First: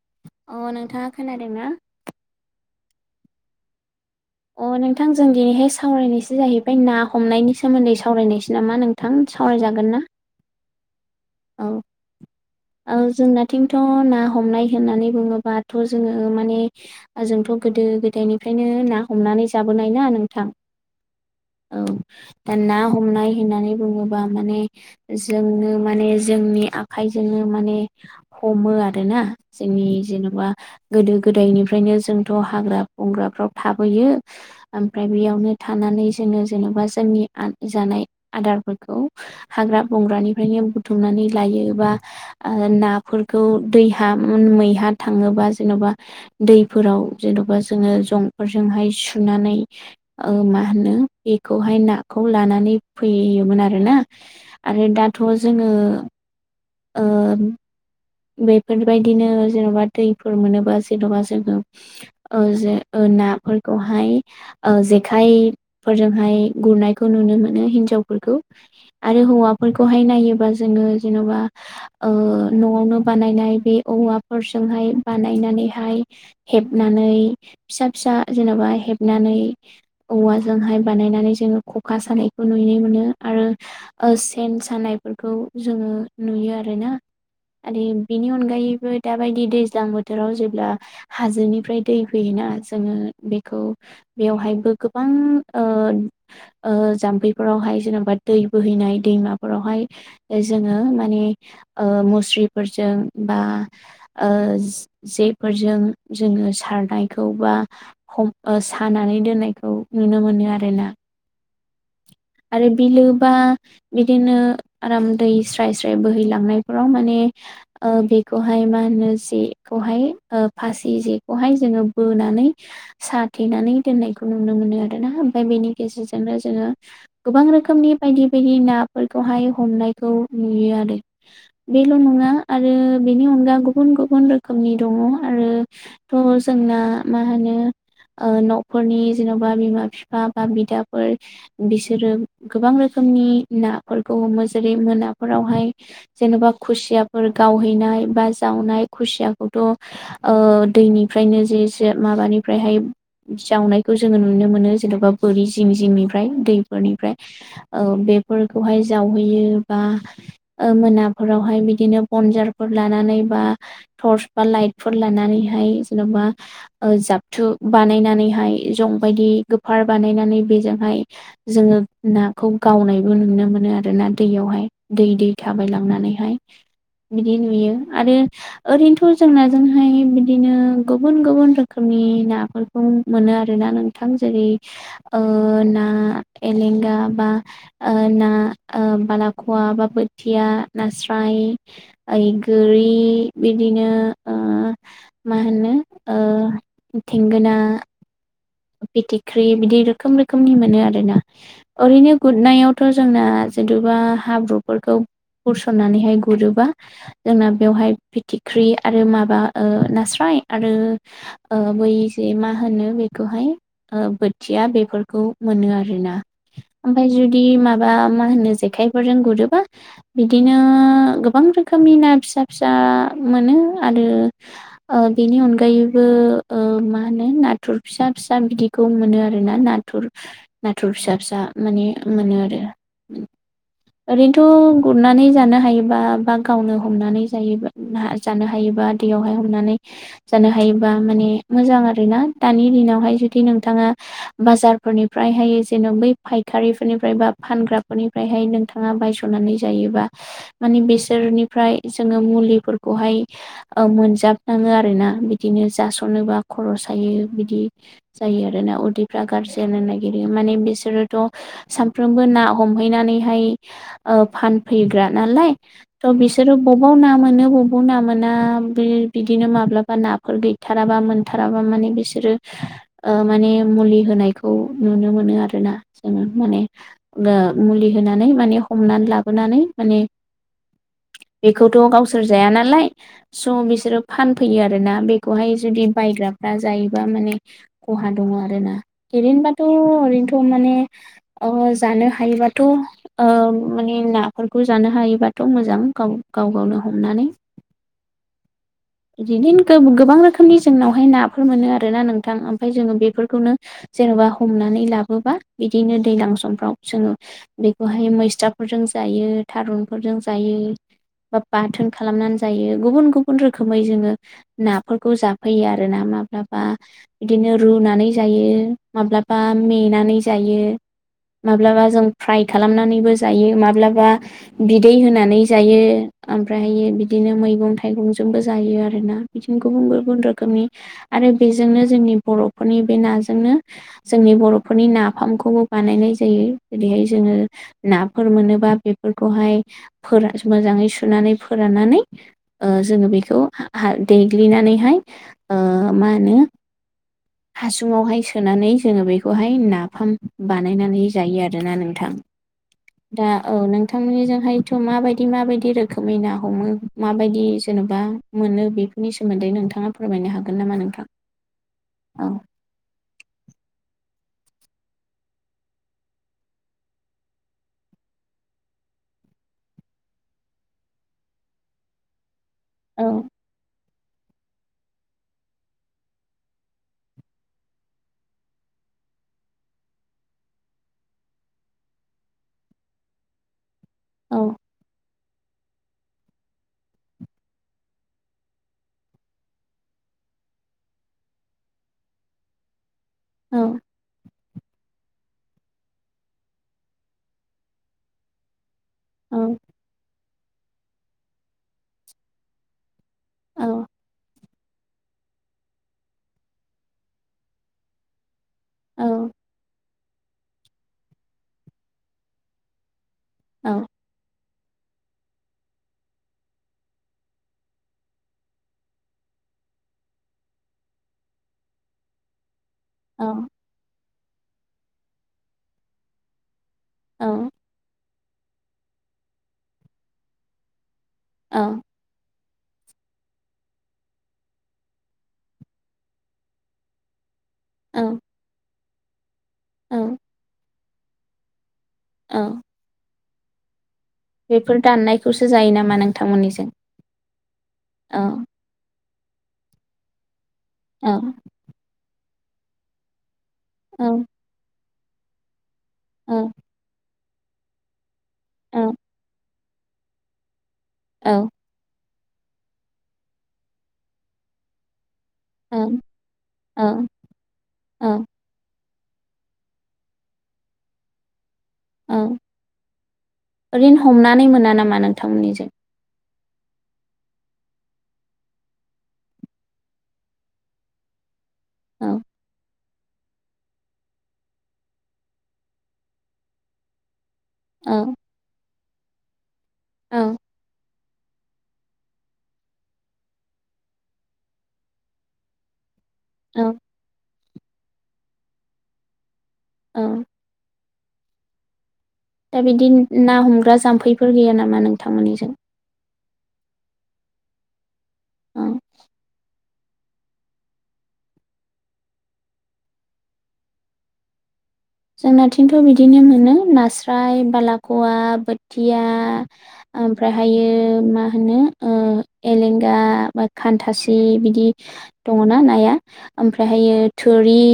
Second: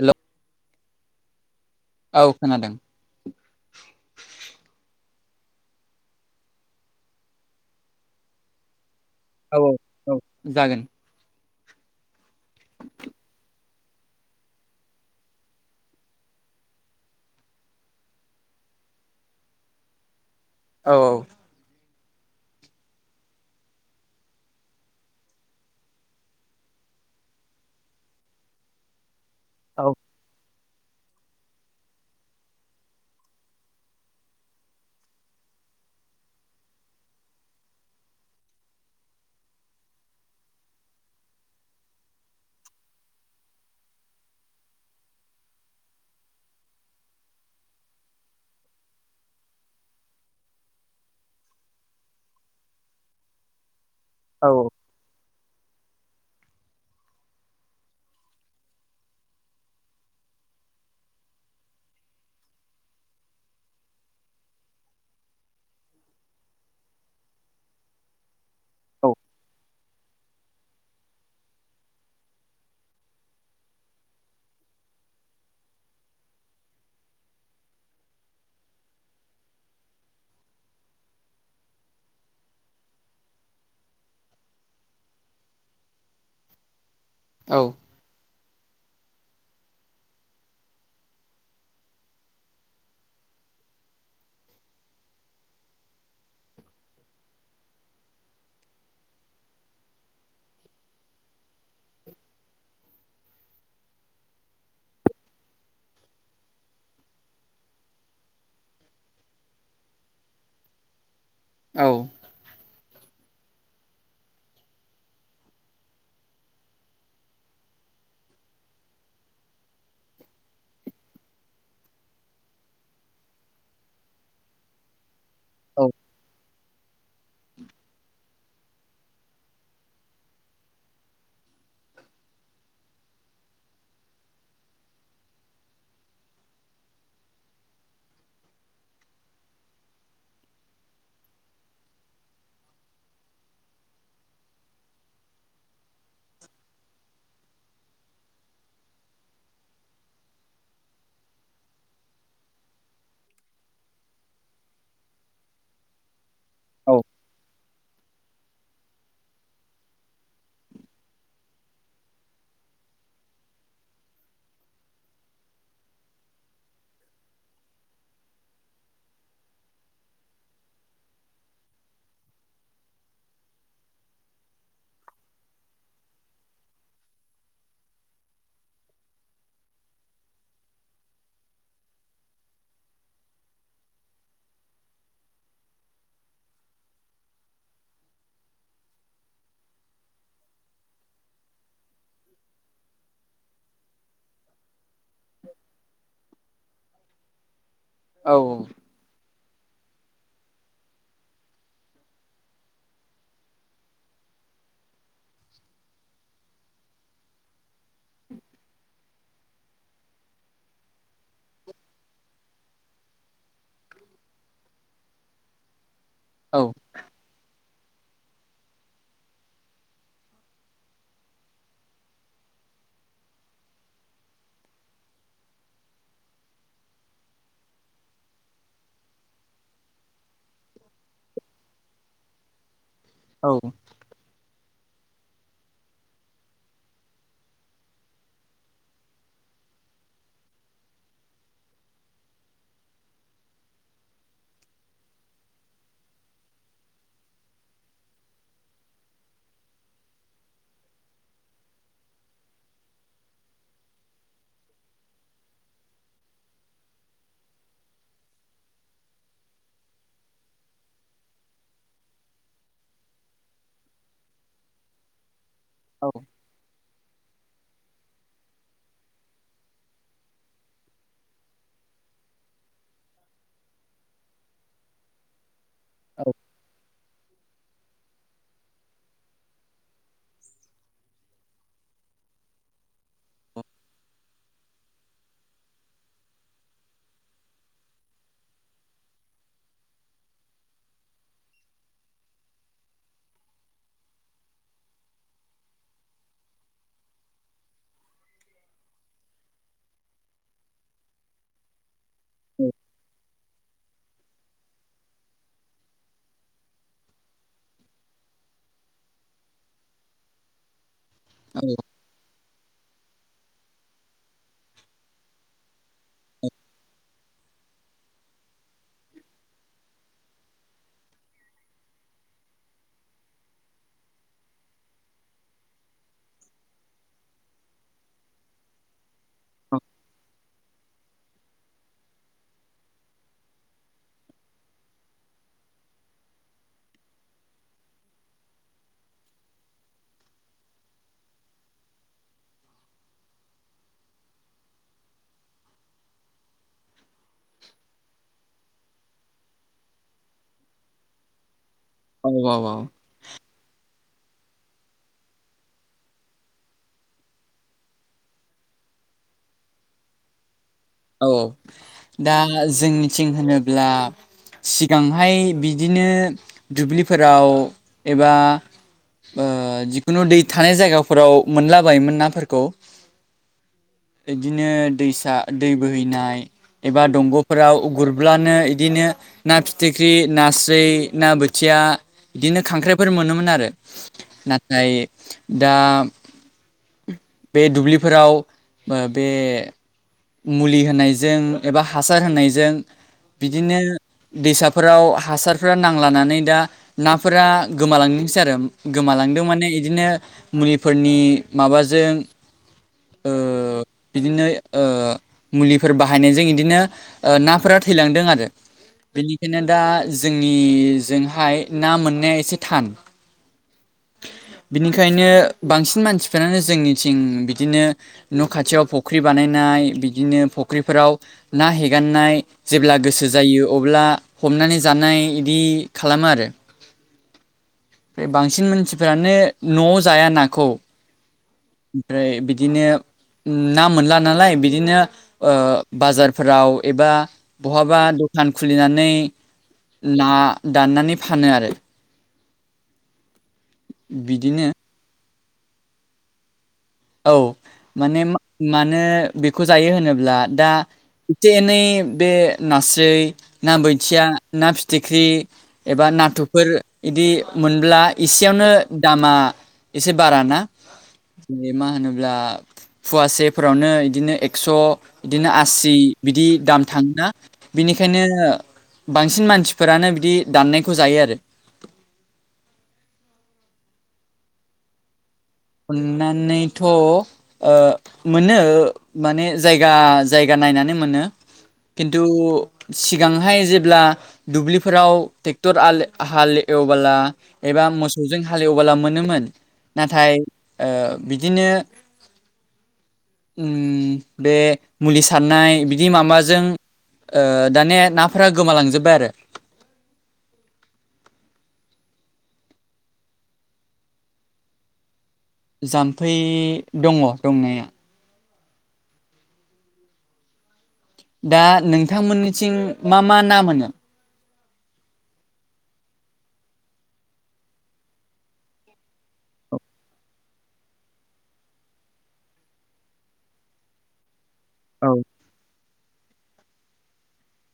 हेल' अ नोंथाङा खोनादों ना? औ खोनादों। अ नोंथां जों दिनैहाय सावरायनायसो जाहैबाय ना हमनायनि सोमोन्दै सावरायनायसै नामा नोंथां? औ औ सावरायजागोन ना? औ जागोन। औ। औ जोंनाथिंथ' ना हमनाय होननानै बुङोबाथ' जोङो माने जोंथ' गोदो गोदायनिफ्रायनो ना हमनानै जाबोनाय ना नोंथां औ औ। औ। दा ना हमनाय होननानै बुङोबा माने जोंनो माने जोंनि आखायजों जोङो माने हमो आरो ना जोंनि औ जेन'बा गोदो गोदायनिफ्रायनो जोंथ' हाग्रा बंग्राफ्राव थाबोयो ओमफ्राय बेयावनो थानानै जोङो जेनेबा जोंनि जानाय आदारफोरखौ हाग्रा बंग्रानिफ्रायनो बुथुमनानै लायो बा नाफोरखौ दैहा मैहा थाङोबा जेन'बा दैफोराव जेन'बा जोङो जंफोरजोंहाय सुनानै ओ मा होनो बेखौहाय नाखौ लानानै फैयोमोन आरो ना औ। आरो दाथ' जोङो ओ बेफोरबायदिनो जेन'बा दैफोर मोनोबा जेन'बा जोङो ओ जे ओ नाफोरखौहाय ओ जेखायफोरजोंहाय गुरनायखौ नुनो मोनो हिन्जावफोरखौ। आरो हौवाफोरखौहाय नायोबा जोङो जेन'बा ओ न'आवनो बानायनाय बे औवाफोरजोंहाय बानायनानैहाय हेबनानै फिसा फिसा जेन'बा हेबनानै औवाजोंहाय बानायनानै जोङो खखा सानायखौ नुनो मोनो आरो ओ सेन सानायफोरखौ जोङो नुयो आरोना औ बिनि अनगायैबो दाबायदि दैज्लां बोथोराव जेब्ला हाजोनिफ्राय दै फैयोना जोङो बेखौ बेवहायबो गोबां ओ ओ जाम्फैफोरावहाय जेनेबा दै बोहैनाय दैमाफोरावहाय जोङो माने ओ मुस्रिफोरजों बा ओ जेफोरजों जोङो सारनायखौ बा हम ओ सानानै दोन्नायखौ नुनो मोनो आरोना। औ। आरो बिलो बा बिदिनो आराम दै स्राय स्राय बोहैलांनायफोराव माने ओ बेखौहाय मा होनो जेखौहाय ओ फासि जेखौहाय जोङो बोनानै साथेनानै दोननायखौ नुनो मोनो आरोना ओमफ्राय बेनि गेजेरजोंनो जोङो गोबां रोखोमनि बायदि बायदि नाफोरखौहाय हमनायखौ नुयो आरो बेल' नङा आरो बेनि अनगा गुबुन गुबुन रोखोमनि दङ आरो थ' जोंना मा होनो ओ न'फोरनि जेन'बा बिमा बिफा बा बिदाफोर बिसो रो गोबां रोखोमनि नाफोरखौ हमो जेरै मोनाफोरावहाय जेन'बा खुसियाफोर गावहैनाय बा जावनाय खुसियाखौथ' ओ दैनिफ्रायनो जे जे माबानिफ्रायहाय जावनायखौ जोङो नुनो मोनो जेन'बा बोरि जिं जिंनिफ्राय दै औ फोरनिफ्राय ओ बेफोरखौहाय जावहैयो बा ओ मोनाफोरावहाय बिदिनो बनजारफोर लानानै बा टर्स बा लाइटफोर लानानैहाय जेन'बा ओ जाबथु बानायनानैहाय जंबायदि गोफार बानायनानै बेजोंहाय जोङो नाखौ गावनायबो नुनो मोनो आरो ना दैयावहाय दै दै थाबाय लांनानैहाय बिदि नुयो आरो ओरैनोथ' जों नाजोंहाय बिदिनो गुबुन गुबुन रोखोमनि नाफोरफोर खौ मोनो आरोना नोंथां जेरै ओ ना एलेंगा बा ओ ना ओ बालाख'वा बा बोथिया नास्राय ओइ गोरि बिदिनो ओ मा होनो ओ थेंगोना औ ओ फिथिख्रि बिदि रोखोम रोखोमनि मोनो आरो ना। ओरैनो गुरनायावथ' जोंना जेनथ'बा हाब्रुफोरखौ गुरसननानैहाय गुरोबा जोंना बेवहाय फिथिख्रि आरो माबा ओ नास्राय आरो ओ बै जे मा होनो बे बेखौहाय ओ बोथिया बेफोरखौ मोनो आरोना औ ओमफफ्राय जुदि माबा मा होनो जेखाइफोरजों गुरोबा बिदिनो गोबां रोखोमनि ना फिसा फिसा मोनो आरो ओ बेनि अनगायैबो मा होनो नाथुर फिसा फिसा बिदिखौ मोनो आरो ना नाथुर नाथुर फिसा फिसा माने मोनो आरो औ ओरैनोथ' गुरनानै जानो हायोबा बा गावनो हमनानै जायोब्ला जानो हायोबा दैयावहाय हमनानै जानो हायोबा माने मोजां आरोना दानि दिनावहाय जुदि नोंथाङा बाजारफोरनिफ्रायहाय जेन' बै फायखारिफोरनिफ्राय बा फानग्राफोरनि ओमफ्रायहाय नोंथाङा बायस'नानै जायोबा मानि बिसोरनिफ्राय जोङो मुलिफोरखौहाय ओ मोनजाफ्ङो आरोना बिदिनो जास'नोबा खरस जायो बिदि जायो आरोना उदैफ्रा गाज्रिजानो नागिरो माने बिसोरोथ' सानफ्रोमबो ना हमहैनानैहाय फानफैग्रा नालाय थ' बिस बिसोरी बबाव ना मोनो बबाव ना मोना बिदिनो माब्लाबा नाफोर गै मोनथाराबा मोनथाराबा माने बेसे बिसोरो ओ माने मुलि होनायखौ नुनो मोनो आरो ना जोङो माने मुलि होनानै माने हमनानै लाबोनानै माने बेखौथ' गावसोर जाया नालाय स' बिसोरो फानफैयो आरोना बेखौहाय जुदि बायग्राफ्रा जायो माने खहा दङ आरो ना। रैनोबाथ' ओरैनोथ' माने अ जानो हायोबाथ' ओ माने नाफोरखौ जानो हायोबाथ' मोजां गाव गाव गावनो हमनानै। बिदिनो गोबां रोखोमनि जोंनावहाय नाफोर मोनो आर ना नोंथां ओमफ्राय जोङो बेफोरखौनो जेन'बा हमनानै लाबोबा बिदिनो दैज्लां समफ्राव जोङो बेखौहाय मैस्राफोरजों जायो थारुनफोरजों जायो। बा बाथोन खालामनानै जायो गुबुन गुबुन रोखोम रोखोमै जोङो नाफोरखौ जाफैयो आरो ना माब्लाबा बिदिनो रुनानै जायो माब्लाबा मेनानै जायो माब्लाबा जों फ्राय खालामनानैबो जायो माब्लाबा बिदै होनानै जायो ओमफ्रायहायो बिदिनो मैगं थाइगंजों। जोंबो जायो आरोना बिदिनो गुबुन गुबुन रोखोमनि आरो बेजोंनो जोंनि बर'फोरनि बे नाजोंनो जोंनि बर'फोरनि नाफामखौबो बानायनाय जायो जेरैहाय जोङो नाफोर मोनोबा बेफोरखौहाय फोरान मोजाङै सुनानै फोराननानै ओ जोङो बेखौ हा देग्लिनानैहाय ओ मा होनो [inaudible] हासुङावहाय सोनानै जोङो बेखौहाय नाफाम बानायनानै जायो आरोना नोंथां। औ औ औ। दा औ नोंथांमोननिजोंहायथ' माबायदि माबायदि रोखोमै ना हमो माबायदि जेन'बा मोनो बेफोरनि सोमोन्दै नोंथाङा फोरमायनो हागोन नामा नोंथां? औ औ दा जों मिथिं होनोब्ला सिगांहाय बिदिनो दुब्लिफोराव एबा ओ जिखुनु दै थानाय जायगाफोराव मोनलाबायोमोन नाफोरखौ औ खौ बिदिनो दैसा दै बोहैनाय एबा दंग'फोराव गुरब्लानो इदिनो ना फिथिख्रि नास्राय ना बोथिया बिदिनो खांख्राइफोर मोनोमोन आरो। औ नाथाय दा बे दुब्लिफोराव ओ बे मुलि होनायजों एबा हासार होनायजों बिदिनो औ दैसाफोराव हासारफोरा नांलानानै दा नाफोरा गोमालांनोसै आरो। औ गोमालांदों माने इदिनो मुलिफोरनि माबाजों ओ औ बिदिनो ओ मुलिफोर बाहायनायजों इदिनो नाफोरा थैलांदों आरो। औ बेनिखायनो दा जोंनिजोंहाय ना मोननाया एसे थान। औ बिनिखायनो बांसिन मानसिफ्रानो जोंनिथिं बिदिनो न' खाथियाव फख्रि बानायनाय बिदिनो फुख्रिफोराव ना हेगारनाय जेब्ला गोसो जायो अब्ला हमनानै जानाय इदि खालामो आरो। औ ओ बांसिन मानसिफोरानो न'आव जाया नाखौ ओमफ्राय बिदिनो ना मोनला नालाय बिदिनो ओ बाजारफोराव एबा बहाबा औ सान खुलिनानै औ ना दाननानै फानो आरो औ बिदिनो बेफोर दाननायखौसो जायो नामा नोंथांमोननिजों? औ माने औ मानो बेखौ जायो होनोब्ला दा औ एसे एनै बे नास्राय ना औ बोथिया ना फिथिख्रि एबा औ नाथुरफोर बिदि मोनब्ला एसेयावनो औ औ दामा एसे बाराना? औ। मा होनोब्ला फवासेफोरावनो बिदिनो एक्स' बिदिनो आसि औ बिदि दाम औ थाङा बिनिखायनो औ बांसिन मानसिफोरानो बिदि दाननायखौ जायो आरो। औ ओरिनो हमनानै मोना नामा नोंथांमोननिजों? हमना नैथ' ओ मोनो माने जायगा जायगा नायनानै मोनो। औ खिन्थु' सिगांहाय जेब्ला दुब्लिफोराव ट्रेक्टर हाल हाल एवबोला एबा औ मोसौजों हालेवबोला मोनोमोन नाथाय औ ओ बिदिनो ओम बे मुलि सारनाय बि माबाजों औ ओ दाने नाफोरा गोमालांजोबबाय आरो ओं दा बिदि ना हमग्रा जाम्फैफोर गैया नामा नोंथांमोननिजों जाम्फै दङ दंनाया औ दा नोंथांमोननिथिं मा मा ना मोनो? जोंनाथिंथ' बिदिनो मोनो नास्राय बालाख'वा बोथिया ओमफ्रायहायो मा होनो ओ एलेंगा बा खान्थासि बिदि औ दङ ना नाया ओमफ्रायहायो थुरि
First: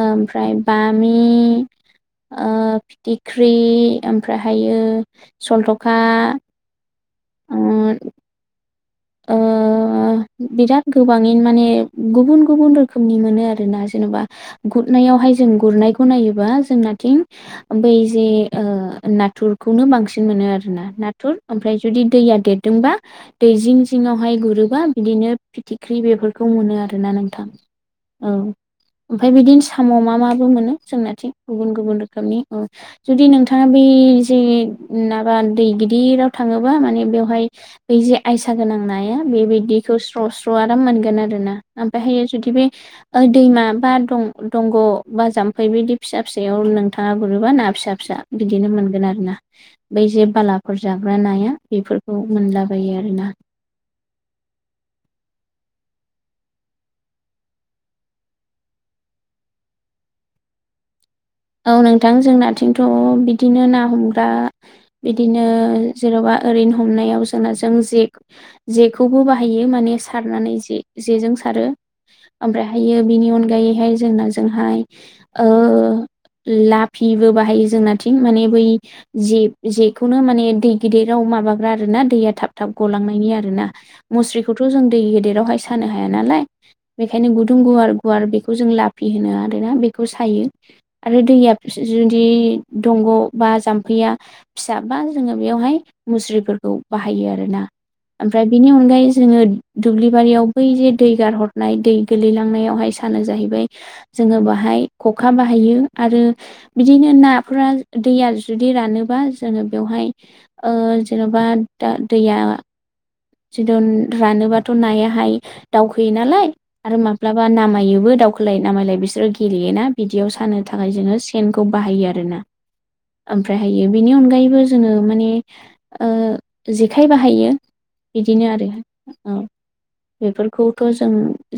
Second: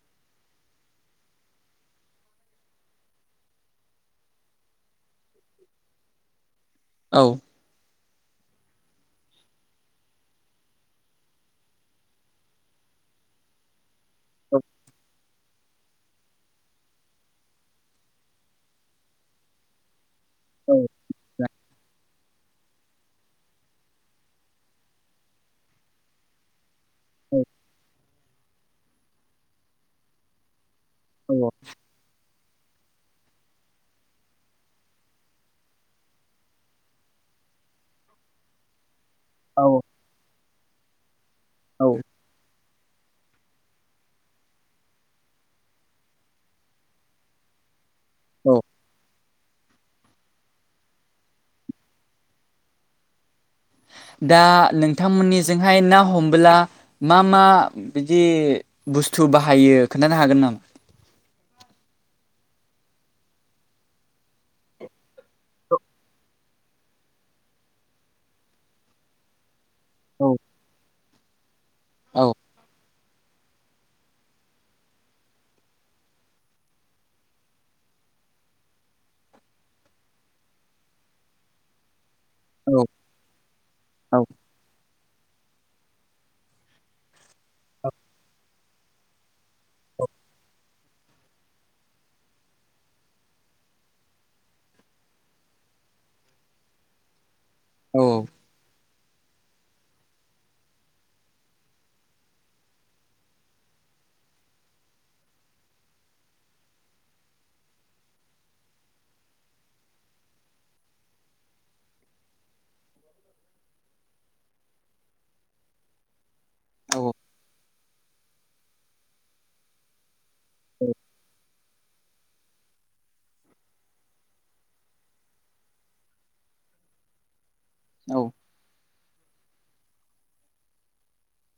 ओमफ्राय बामि ओ फिथिख्रि ओमफ्राय हायो सलथ'खा औ [unintelligible] ओ बिराद गोबाङैनो माने गुबुन गुबुन रोखोमनि मोनो आरो ना जेनेबा गुदनायावहाय जों गुरनाय ख खौ नायोबा जोंनाथिं बै जे ओ नाथुर खौनो बांसिन मोनो आरोना नाथुर ओमफ्राय जुदि दैया देरदोंबा दैजिं जिङावहाय गुरोबा बिदिनो फिथिख्रि बेफोरखौ मोनो आरोना नोंथां औ ओमफाय बिदिनो साम' मा माबो मोनो जोंनाथिं गुबुन गुबुन रोखोमनि औ जुदि नोंथाङा बि जे माबा दै गिदिराव थाङोबा माने बेवहाय बे जे आयसा सा गोनां नाया औ बेबादिखौ स्र' स्र' आराम मोनगोन आरोना ओमफायहायो जुदि बे ओ दैमा बा दं दंग' बा जाम्फै बिदि फिसा फिसायाव नोंथाङा गुरोबा ना फिसा फिसा बिदिनो मोनगोन आरो ना। बै जे बालाफोर जाग्रा नाया बेफोरखौ मोनलाबायो आरोना। दा नोंथांमोननिजोंहाय ना हमबोला मा मा बिदि बुस्थु बाहायो खोन्थानो हागोन नामा? औ नोंथां जोंनाथिंथ' बिदिनो ना हमग्रा बिदिनो जेरावबा ओरैनो हमनायाव जोंना जों जे जेखौबो बाहा हायो माने औ सारनानै जे जेजों सारो औ ओमफ्रार हाय बियो बिनि अनगायैहाय जोंना जोंहाय ओ लाफिबो बाहायो जोंनाथिं माने बै जे जेखौनो माने दै गिदिराव माबाग्रा आरोना दैया थाब थाब औ गलांनायनि आरोना मुस्रिखौथ' जों दै गेदेरावहाय सानो हाया नालाय बेखायनो गुदुं गुवार गुवार बेखौ जों लाफि होनो आरोना बेखौ सायो। आरो दैया जु जुदि दंग' बा जाम्फैया फिसा बा जोङो बेयावहाय मुस्रिफोरखौ बाहायो आरोना। औ। ओमफ्राय बिनि अनगायै जोङो दुब्लि बारियाव बै जे दै गारहरनाय दै गोलैलांनायावहाय सानो जाहैबाय जोङो बाहाय खखा बाहायो आरो बिदिनो नाफोरा दैया जुदि रानोबा जोङो बेवहाय ओ जेन'बा दा दैया थिदन रानोबाथ' नायाहाय दावखोयो नालाय आरो माब्लाबा नामायोबो दावख होलाय नामायलाय बिसोरो गेलेयोना बिदियाव सानो थाखाय जोङो सेनखौ बाहायो आरो ना। ओमफ्रायहायो बेनि अनगायैबो जोङो माने ओ जेखाइ बाहायो। औ बिदिनो आरो औ। बेफोरखौथ' जों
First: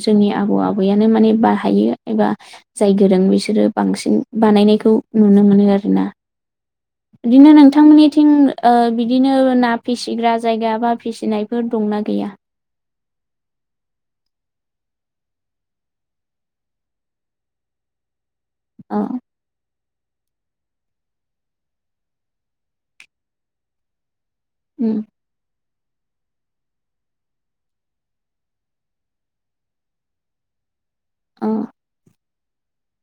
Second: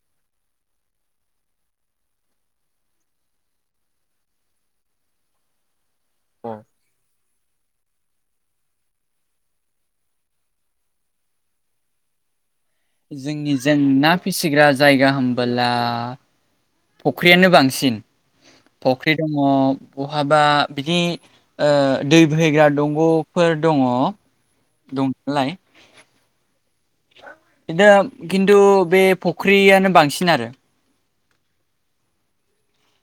जोंनि आबौ आबैयानो माने बाहायो एबा जाय गोरों बिसोरो बांसिन बानायनायखौ नुनो मोनो आरोना। [unintelligible] बिदिनो नोंथांमोननिथिं ओ बिदिनो ना फिसिग्रा जायगा बा फिसिनायफोर दंना गैया? जोंनिजों ना फिसिग्रा जायगा होनबोला फख्रियानो बांसिन अ फख्रि दङ बहाबा बिदि दै बोहैग्रा दंग'फोर दङ उम दं नालाय बिनो खिन्थु बे फुख्रियानो बांसिन आरो। अ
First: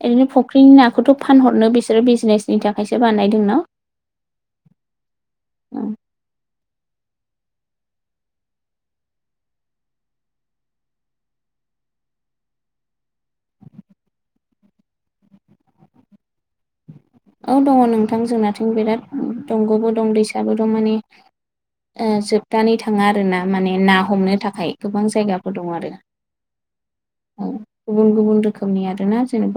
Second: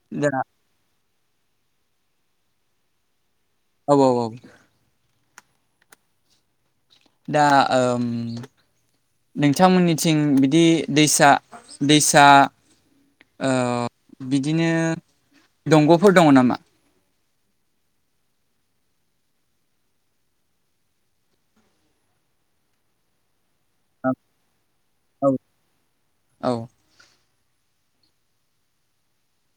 ओरैनो दा फख्रिनि नाखौथ' फानहरनो बिसोरो बिजनेसनि थाखायसो बानायदों न'? औ औ औ। दा ओम नोंथांमोननिथिं बिदि दैसा दैसा ओ बिदिनो दंग'फोर दङ नामा? औ दङ नोंथां जोंनाथिं बिराद दंग'बो दं दैसाबो दं माने जोबनानै थाङा आरो ना। माने ना हमनो थाखाय गोबां औ जायगाफोर दं आरो। औ औ गुबुन गुबुन रोखोमनि आरो ना जेनेबा